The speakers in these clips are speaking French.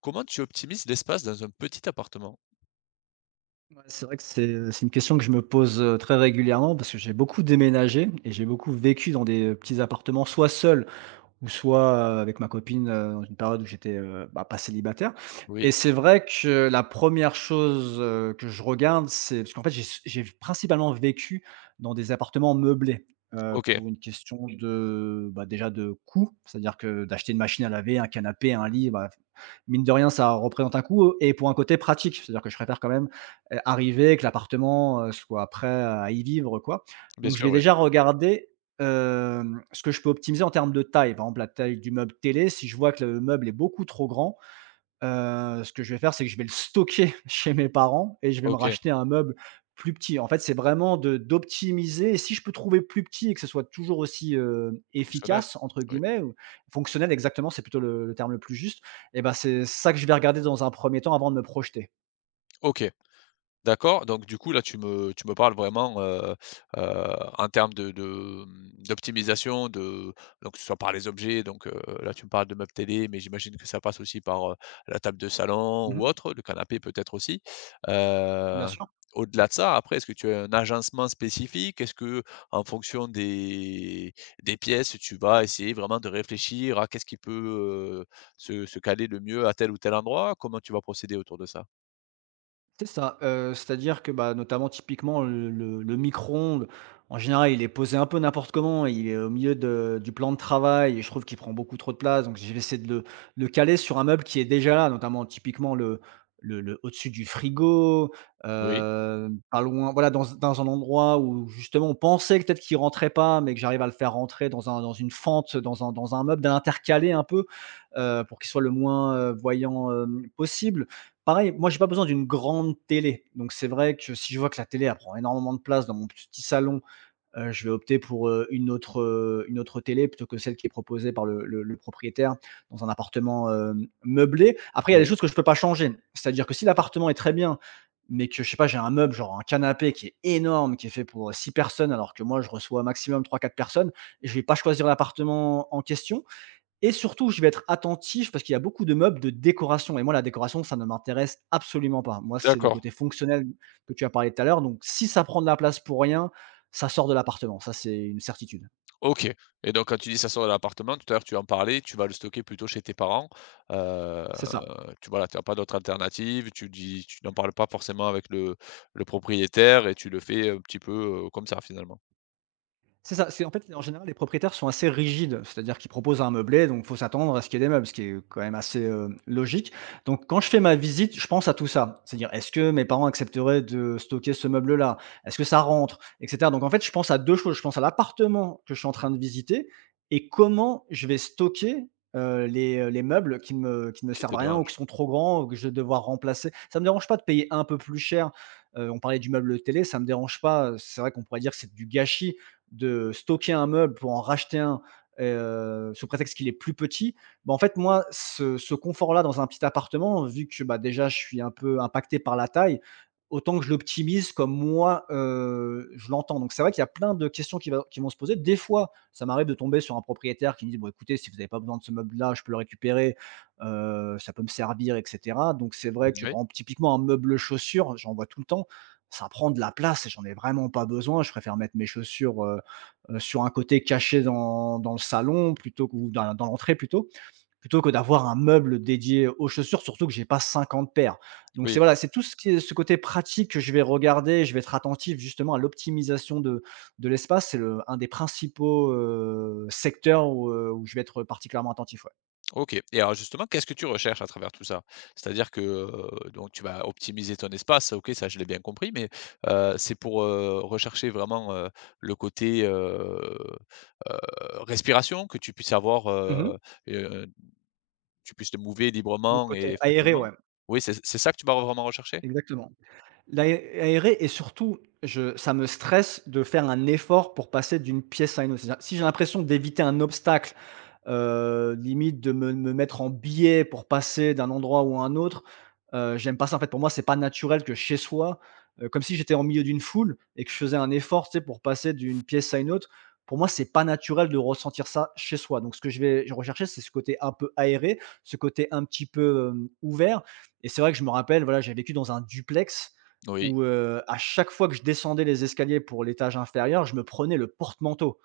Comment tu optimises l'espace dans un petit appartement? Ouais, c'est vrai que c'est une question que je me pose, très régulièrement parce que j'ai beaucoup déménagé et j'ai beaucoup vécu dans des petits appartements, soit seul, ou soit, avec ma copine, dans une période où j'étais, bah, pas célibataire. Et Oui, c'est vrai que la première chose, que je regarde, c'est parce qu'en fait, j'ai principalement vécu dans des appartements meublés, OK, pour une question, oui, de, bah, déjà de coût, c'est-à-dire que d'acheter une machine à laver, un canapé, un lit, bah, mine de rien, ça représente un coût et pour un côté pratique. C'est-à-dire que je préfère quand même, arriver, que l'appartement, soit prêt à y vivre, quoi. bien Donc je sûr, vais oui. déjà, oui, regarder, ce que je peux optimiser en termes de taille. Par exemple, la taille du meuble télé, si je vois que le meuble est beaucoup trop grand, ce que je vais faire, c'est que je vais le stocker chez mes parents et je vais me OK, racheter un meuble plus petit. En fait, c'est vraiment de d'optimiser et si je peux trouver plus petit et que ce soit toujours aussi, fonctionnel. «efficace» entre Oui, guillemets, ou fonctionnel, exactement, c'est plutôt le terme le plus juste. Et ben, c'est ça que je vais regarder dans un premier temps avant de me projeter. OK. D'accord, donc du coup là tu me parles vraiment, heu, en termes de mmh, d'optimisation de donc que ce soit par les objets donc, là tu me parles de meubles télé, mais j'imagine que ça passe aussi par, la table de salon ou Mmh. autre, le canapé peut-être aussi. Bien Heu, sûr. Au-delà de ça, après, est-ce que tu as un agencement spécifique? Est-ce que en fonction des pièces, tu vas essayer vraiment de réfléchir à qu'est-ce qui peut, se caler le mieux à tel ou tel endroit? Comment tu vas procéder autour de ça? C'est ça, c'est-à-dire que, bah, notamment typiquement le micro-ondes, en général, il est posé un peu n'importe comment, il est au milieu de du plan de travail et je trouve qu'il prend beaucoup trop de place, donc je vais essayer de le caler sur un meuble qui est déjà là, notamment typiquement le au-dessus du frigo, Oui, pas loin, voilà, dans un endroit où justement on pensait que peut-être qu'il rentrait pas, mais que j'arrive à le faire rentrer dans une fente, dans un meuble, d'intercaler un peu, pour qu'il soit le moins, voyant, possible. Pareil, moi j'ai pas besoin d'une grande télé, donc c'est vrai que si je vois que la télé elle prend énormément de place dans mon petit salon, je vais opter pour, une autre télé plutôt que celle qui est proposée par le propriétaire dans un appartement, meublé. Après il y a des oui, choses que je peux pas changer, c'est-à-dire que si l'appartement est très bien, mais que je sais pas, j'ai un meuble, genre un canapé qui est énorme, qui est fait pour 6 personnes alors que moi je reçois maximum trois quatre personnes, et je vais pas choisir l'appartement en question. Et surtout, je vais être attentif parce qu'il y a beaucoup de meubles de décoration, et moi la décoration, ça ne m'intéresse absolument pas. Moi, c'est le d'accord. côté fonctionnel que tu as parlé tout à l'heure, donc si ça prend de la place pour rien, ça sort de l'appartement, ça c'est une certitude. OK et donc quand tu dis: «Ça sort de l'appartement», tout à l'heure tu en parlais, tu vas le stocker plutôt chez tes parents, heu, C'est ça. tu voilà, tu as pas d'autre alternative, tu dis tu n'en parles pas forcément avec le propriétaire et tu le fais un petit peu, comme ça finalement, C'est ça, c'est, en fait, en général, les propriétaires sont assez rigides, c'est-à-dire qu'ils proposent un meublé, donc faut s'attendre à ce qu'il y ait des meubles, ce qui est quand même assez, logique. Donc quand je fais ma visite, je pense à tout ça. C'est-à-dire, est-ce que mes parents accepteraient de stocker ce meuble-là? Est-ce que ça rentre? Et cetera. Donc en fait, je pense à 2 choses, je pense à l'appartement que je suis en train de visiter et comment je vais stocker, les meubles qui ne me qui servent te à rien ou qui dérange? sont trop grands ou que je vais devoir remplacer. Ça me dérange pas de payer un peu plus cher, on parlait du meuble télé, ça me dérange pas, c'est vrai qu'on pourrait dire que c'est du gâchis, de stocker un meuble pour en racheter un, sous prétexte qu'il est plus petit, bah, en fait, moi, ce confort-là dans un petit appartement, vu que, bah, déjà, je suis un peu impacté par la taille, autant que je l'optimise comme moi, je l'entends. Donc c'est vrai qu'il y a plein de questions qui vont se poser. Des fois, ça m'arrive de tomber sur un propriétaire qui me dit: «Bon, écoutez, si vous avez pas besoin de ce meuble-là, je peux le récupérer, ça peut me servir, et cetera». Donc c'est Mmh, vrai que, par oui, exemple, typiquement un meuble chaussures, j'en vois tout le temps, ça prend de la place et j'en ai vraiment pas besoin. Je préfère mettre mes chaussures, sur un côté caché dans le salon plutôt que, ou dans l'entrée plutôt, que d'avoir un meuble dédié aux chaussures, surtout que j'ai pas 50 paires. Donc c'est, oui, voilà, c'est tout ce qui est ce côté pratique que je vais regarder, je vais être attentif justement à l'optimisation de l'espace. C'est le un des principaux, secteurs où, où je vais être particulièrement attentif, ouais. OK et alors justement, qu'est-ce que tu recherches à travers tout ça? C'est-à-dire que, donc tu vas optimiser ton espace, OK, ça je l'ai bien compris mais, c'est pour, rechercher vraiment, le côté, heu, respiration, que tu puisses avoir, Mmh. Tu puisses te mouver Le librement côté et aéré, facilement? ouais, Oui, c'est ça que tu vas vraiment rechercher? exactement. L'aé aéré, et surtout, je ça me stresse de faire un effort pour passer d'une pièce à une autre. C'est-à-dire si j'ai l'impression d'éviter un obstacle, limite de me mettre en biais pour passer d'un endroit ou à un autre, j'aime pas ça. En fait, pour moi, c'est pas naturel que chez soi, comme si j'étais en milieu d'une foule et que je faisais un effort, tu sais, pour passer d'une pièce à une autre. Pour moi, c'est pas naturel de ressentir ça chez soi. Donc ce que je vais rechercher, c'est ce côté un peu aéré, ce côté un petit peu, ouvert. Et c'est vrai que je me rappelle, voilà, j'ai vécu dans un duplex Oui, où, à chaque fois que je descendais les escaliers pour l'étage inférieur, je me prenais le porte-manteau.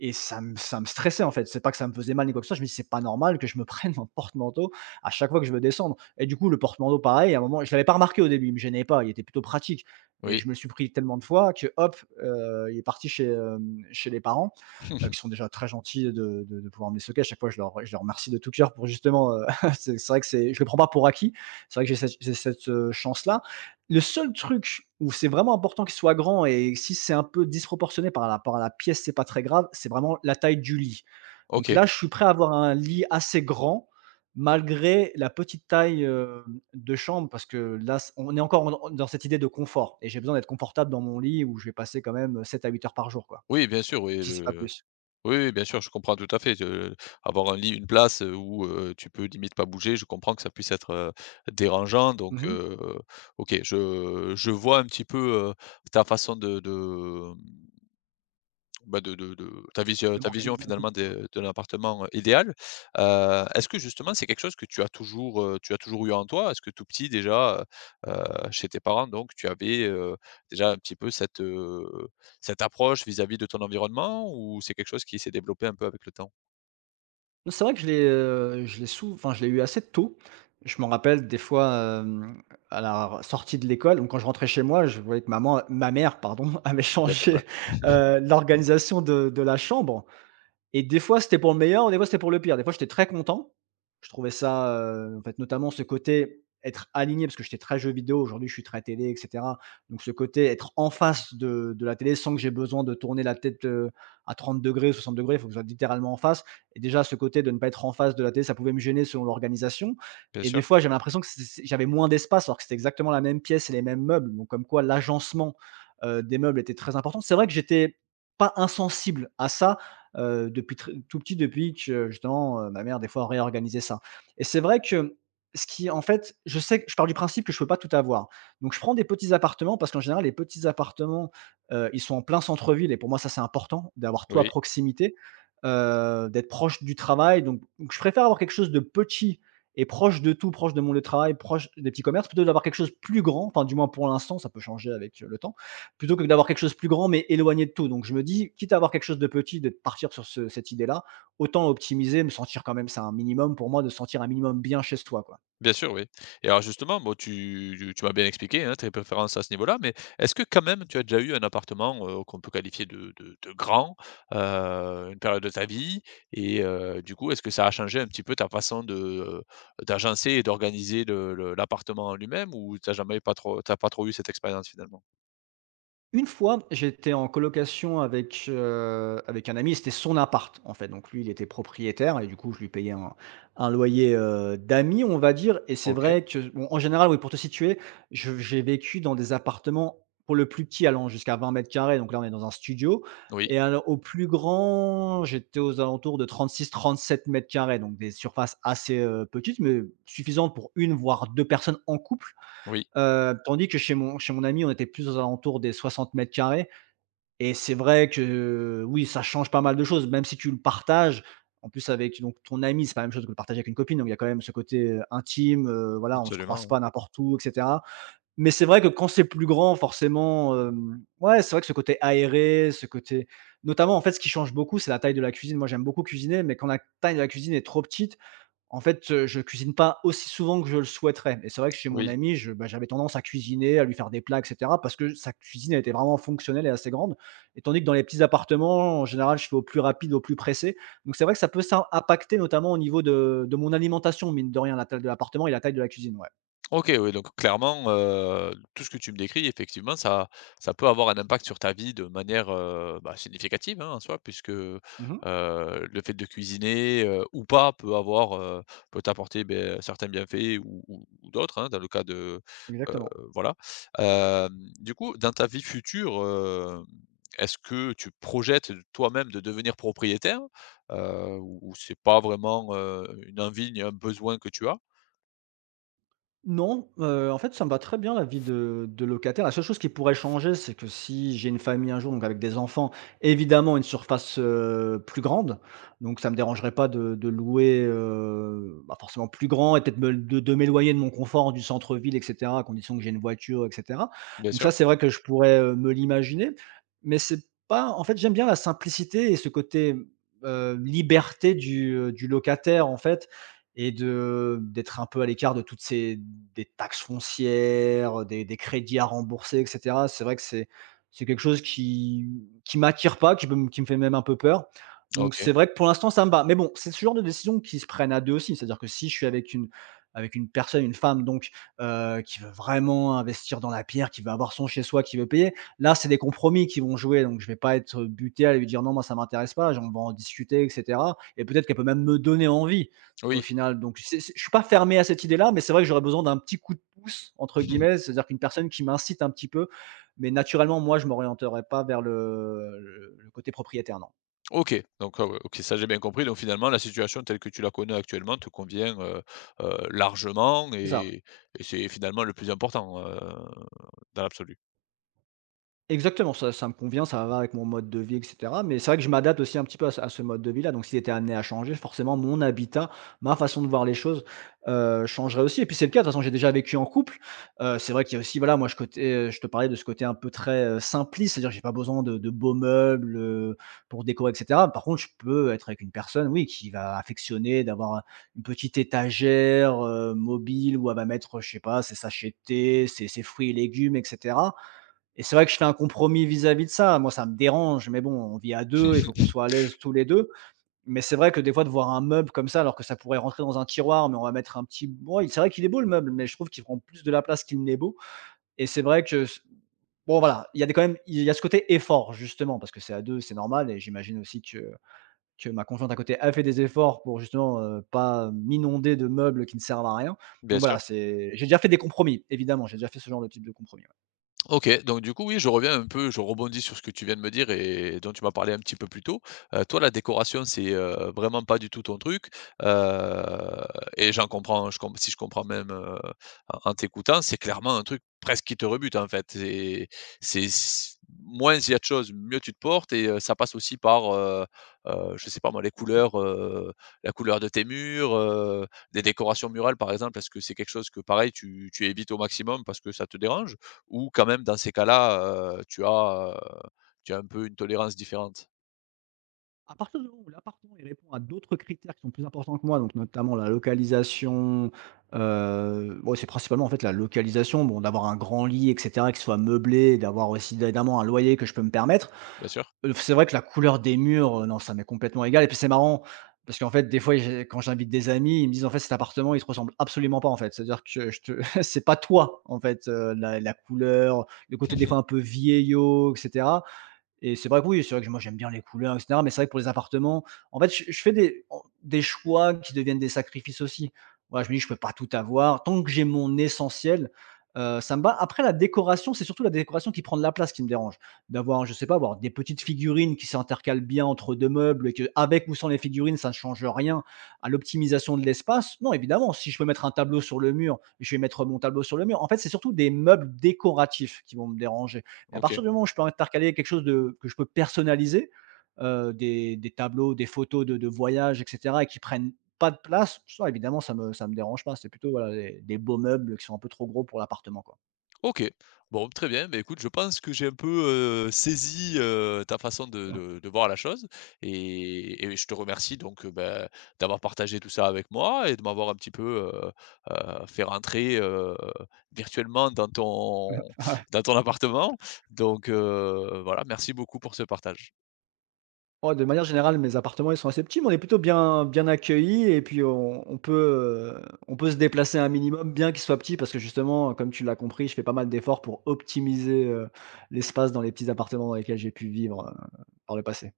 Et ça me stressait, en fait. C'est pas que ça me faisait mal ni quoi que ce soit, je me dis: «C'est pas normal que je me prenne mon porte-manteau à chaque fois que je veux descendre», et du coup, le porte-manteau, pareil, à un moment je l'avais pas remarqué au début, il me gênait pas, il était plutôt pratique. Mais oui. je me le suis pris tellement de fois que hop, il est parti chez, chez les parents, qui sont déjà très gentils de pouvoir me les stocker. À chaque fois, je les remercie de tout cœur pour justement, c'est vrai que c'est je le prends pas pour acquis. C'est vrai que j'ai cette chance-là. Le seul truc où c'est vraiment important qu'il soit grand, et si c'est un peu disproportionné par rapport à la pièce, c'est pas très grave, c'est vraiment la taille du lit. Donc OK. là, je suis prêt à avoir un lit assez grand malgré la petite taille, de chambre, parce que là, c on est encore dans cette idée de confort et j'ai besoin d'être confortable dans mon lit où je vais passer quand même, 7 à 8 heures par jour, quoi, Oui, bien sûr, oui, si c'est pas le plus. oui, oui, bien sûr, je comprends tout à fait. Je avoir un lit, une place, où, tu peux limite pas bouger, je comprends que ça puisse être, dérangeant donc Mmh mh. OK, je vois un petit peu, ta façon de mmh bah, de De ta vision m'organiser un petit. finalement de l'appartement, idéal. Est-ce que justement c'est quelque chose que tu as toujours eu en toi? Est-ce que tout petit déjà, heu heu, chez tes parents donc tu avais, déjà un petit peu cette, cette approche vis-à-vis de ton environnement ou c'est quelque chose qui s'est développé un peu avec le temps? Non, c'est vrai que je l'ai sou enfin, je l'ai eu assez tôt. Je m'en rappelle des fois, à la sortie de l'école, donc quand je rentrais chez moi, je voyais que maman, ma mère, pardon, avait Il y a pas de mal. changé, l'organisation de la chambre, et des fois, c'était pour le meilleur, des fois, c'était pour le pire. Des fois, j'étais très content. Je trouvais ça, en fait, notamment ce côté être aligné, parce que j'étais très jeu vidéo, aujourd'hui, je suis très télé, et cetera. Donc ce côté être en face de la télé sans que j'ai besoin de tourner la tête, à 30°, degrés, 60°, il faut que je sois littéralement en face. Et déjà, ce côté de ne pas être en face de la télé, ça pouvait me gêner selon l'organisation. Bien Et des sûr, fois, j'avais l'impression que c c j'avais moins d'espace alors que c'était exactement la même pièce et les mêmes meubles. Donc comme quoi l'agencement, des meubles était très important. C'est vrai que j'étais pas insensible à ça, depuis très tout petit, depuis que justement, ma mère des fois réorganisait ça, et c'est vrai que ce qui, en fait, je sais que je pars du principe que je peux pas tout avoir. Donc je prends des petits appartements parce qu'en général les petits appartements, ils sont en plein centre-ville et pour moi ça c'est important d'avoir tout à oui. proximité, d'être proche du travail donc je préfère avoir quelque chose de petit et proche de tout, proche de mon lieu de travail, proche des petits commerces plutôt que d'avoir quelque chose de plus grand, enfin du moins pour l'instant, ça peut changer avec, le temps, plutôt que d'avoir quelque chose de plus grand, mais éloigné de tout. Donc je me dis, quitte à avoir quelque chose de petit, de partir sur ce cette idée-là, autant optimiser, me sentir quand même, c'est un minimum pour moi de se sentir un minimum bien chez soi, quoi. Bien sûr, oui. Et alors justement, bon, tu m'as bien expliqué, hein, tes préférences à ce niveau-là, mais est-ce que quand même tu as déjà eu un appartement, qu'on peut qualifier de grand, une période de ta vie et du coup, est-ce que ça a changé un petit peu ta façon de, d'agencer et d'organiser le l'appartement en lui-même ou t'as pas trop eu cette expérience finalement? Une fois, j'étais en colocation avec, avec un ami, c'était son appart, en fait. Donc lui, il était propriétaire et du coup, je lui payais un loyer, d'amis, on va dire, et c'est OK. vrai que bon, en général, oui, pour te situer, je j'ai vécu dans des appartements, pour le plus petit, allant jusqu'à 20 carrés. Donc là, on est dans un studio Oui, et alors au plus grand, j'étais aux alentours de 36-37 carrés, donc des surfaces assez, petites, mais suffisantes pour une voire 2 personnes en couple. oui, Tandis que chez mon ami, on était plus aux alentours des 60 carrés. Et c'est vrai que, oui, ça change pas mal de choses, même si tu le partages. En plus avec donc ton ami, c'est pas la même chose que le partager avec une copine, donc il y a quand même ce côté, intime, voilà, on se absolument, croise oui. pas n'importe où et cetera. Mais c'est vrai que quand c'est plus grand, forcément, ouais, c'est vrai que ce côté aéré, ce côté notamment, en fait, ce qui change beaucoup, c'est la taille de la cuisine. Moi, j'aime beaucoup cuisiner, mais quand la taille de la cuisine est trop petite, en fait, je cuisine pas aussi souvent que je le souhaiterais et c'est vrai que chez mon Oui. ami, je bah, j'avais tendance à cuisiner, à lui faire des plats et cetera parce que sa cuisine, elle était vraiment fonctionnelle et assez grande, et tandis que dans les petits appartements, en général, je fais au plus rapide, au plus pressé, donc c'est vrai que ça peut ça impacter notamment au niveau de mon alimentation, mine de rien, la taille de l'appartement et la taille de la cuisine, ouais. OK, oui, donc clairement, tout ce que tu me décris, effectivement, ça peut avoir un impact sur ta vie de manière, bah, significative, hein, en soi, puisque, Mmh. le fait de cuisiner, ou pas peut avoir, peut t'apporter, beh, certains bienfaits ou ou d'autres, hein, dans le cas de heu, Exactement. voilà. Hem, du coup, dans ta vie future, est-ce que tu projettes toi-même de devenir propriétaire? Ou c'est pas vraiment, une envie ni un besoin que tu as? Non, en fait, ça me va très bien la vie de locataire. La seule chose qui pourrait changer, c'est que si j'ai une famille un jour, donc avec des enfants, évidemment une surface, plus grande. Donc ça me dérangerait pas de louer, bah, forcément plus grand et peut-être me de m'éloigner de mon confort, du centre-ville et cetera, à condition que j'ai une voiture et cetera. Bien Donc ça, sûr. c'est vrai que je pourrais, me l'imaginer, mais c'est pas en fait, j'aime bien la simplicité et ce côté, liberté du locataire, en fait, et de d'être un peu à l'écart de toutes ces des taxes foncières, des crédits à rembourser et cetera. C'est vrai que c'est quelque chose qui m'attire pas, qui peut me qui me fait même un peu peur. Donc c'est OK. vrai que pour l'instant ça me va. Mais bon, c'est ce genre de décision qui se prennent à 2 aussi. C'est-à-dire que si je suis avec une personne, une femme donc, qui veut vraiment investir dans la pierre, qui veut avoir son chez soi, qui veut payer, là c'est des compromis qui vont jouer. Donc je vais pas être buté à lui dire: «Non moi ça m'intéresse pas», j'en on va en discuter et cetera et peut-être qu'elle peut même me donner envie au Oui. final. Donc, je suis pas fermé à cette idée-là, mais c'est vrai que j'aurais besoin d'un petit coup de pouce, entre Mmh. guillemets, c'est-à-dire qu'une personne qui m'incite un petit peu. Mais naturellement, moi, je m'orienterais pas vers le côté propriétaire, non. OK, donc, ouais, OK, ça j'ai bien compris. Donc finalement, la situation telle que tu la connais actuellement te convient, largement C'est ça. Et c'est finalement le plus important, dans l'absolu. Exactement, ça me convient, ça va avec mon mode de vie et cetera, mais c'est vrai que je m'adapte aussi un petit peu à ce mode de vie-là, donc s'il était amené à changer, forcément mon habitat, ma façon de voir les choses, changerait aussi et puis c'est le cas, de toute façon, j'ai déjà vécu en couple, c'est vrai qu'il y a aussi, voilà, moi, je côté, je te parlais de ce côté un peu très, simpliste, c'est-à-dire que j'ai pas besoin de beaux meubles, pour décorer et cetera. Par contre, je peux être avec une personne, oui, qui va affectionner d'avoir une petite étagère, mobile où elle va mettre, je sais pas, ses sachets de thé, ses fruits et légumes etc. Et c'est vrai que je fais un compromis vis-à-vis de ça. Moi, ça me dérange, mais bon, on vit à 2, il faut qu'on soit à l'aise tous les 2. Mais c'est vrai que des fois, de voir un meuble comme ça, alors que ça pourrait rentrer dans un tiroir, mais on va mettre un petit. Bon, c'est vrai qu'il est beau le meuble, mais je trouve qu'il prend plus de la place qu'il n'est beau. Et c'est vrai que. Bon, voilà, il y a des- quand même il y a ce côté effort, justement, parce que c'est à 2, c'est normal. Et j'imagine aussi que ma conjointe à côté a fait des efforts pour justement pas m'inonder de meubles qui ne servent à rien. Bien Donc sûr. voilà, c'est j'ai déjà fait des compromis, évidemment, j'ai déjà fait ce genre de type de compromis. OK, donc du coup, oui, je reviens un peu, je rebondis sur ce que tu viens de me dire et dont tu m'as parlé un petit peu plus tôt. Toi, la décoration, c'est, vraiment pas du tout ton truc, heu et j'en comprends, je com si je comprends même, en en t'écoutant, c'est clairement un truc presque qui te rebute, en fait. C'est s moins il y a de choses, mieux tu te portes et ça passe aussi par, je sais pas moi, les couleurs, la couleur de tes murs, des décorations murales, par exemple. Est-ce que c'est quelque chose que, pareil, tu évites au maximum parce que ça te dérange? Ou quand même dans ces cas-là, tu as un peu une tolérance différente? À partir du moment où l'appartement, il répond à d'autres critères qui sont plus importants que moi, donc notamment la localisation, ouais, c'est principalement, en fait, la localisation, bon, d'avoir un grand lit et cetera, qui soit meublé, d'avoir aussi évidemment un loyer que je peux me permettre. Bien sûr? C'est vrai que la couleur des murs, non, ça m'est complètement égal et puis c'est marrant parce qu'en fait, des fois, j'ai quand j'invite des amis, ils me disent: «En fait, cet appartement, il te ressemble absolument pas, en fait». C'est-à-dire que je te c'est pas toi, en fait, la couleur, le côté des fois un peu vieillot et cetera. Et c'est vrai que oui, c'est vrai que moi j'aime bien les couleurs et cetera, mais c'est vrai que pour les appartements, en fait, je fais des choix qui deviennent des sacrifices aussi. Voilà, je me dis: «Je peux pas tout avoir». Tant que j'ai mon essentiel, ça me va. Après la décoration, c'est surtout la décoration qui prend de la place qui me dérange. D'avoir, je sais pas, avoir des petites figurines qui s'intercalent bien entre 2 meubles et que, avec ou sans les figurines, ça ne change rien à l'optimisation de l'espace. Non, évidemment, si je peux mettre un tableau sur le mur, je vais mettre mon tableau sur le mur. En fait, c'est surtout des meubles décoratifs qui vont me déranger. Mais à OK. partir du moment où je peux intercaler quelque chose de que je peux personnaliser, des tableaux, des photos de voyage et cetera et qui prennent pas de place, ça évidemment ça me dérange pas. C'est plutôt voilà des beaux meubles qui sont un peu trop gros pour l'appartement, quoi. OK. Bon, très bien, mais écoute, je pense que j'ai un peu, saisi, ta façon de Ouais. de de voir la chose et je te remercie donc, bah, d'avoir partagé tout ça avec moi et de m'avoir un petit peu, fait rentrer, virtuellement Ouais. dans ton appartement. Donc, voilà, merci beaucoup pour ce partage. Oh, de manière générale, mes appartements, ils sont assez petits, mais on est plutôt bien accueillis et puis on peut, heu, on peut se déplacer un minimum, bien qu'ils soient petits parce que justement, comme tu l'as compris, je fais pas mal d'efforts pour optimiser, l'espace dans les petits appartements dans lesquels j'ai pu vivre, par le passé.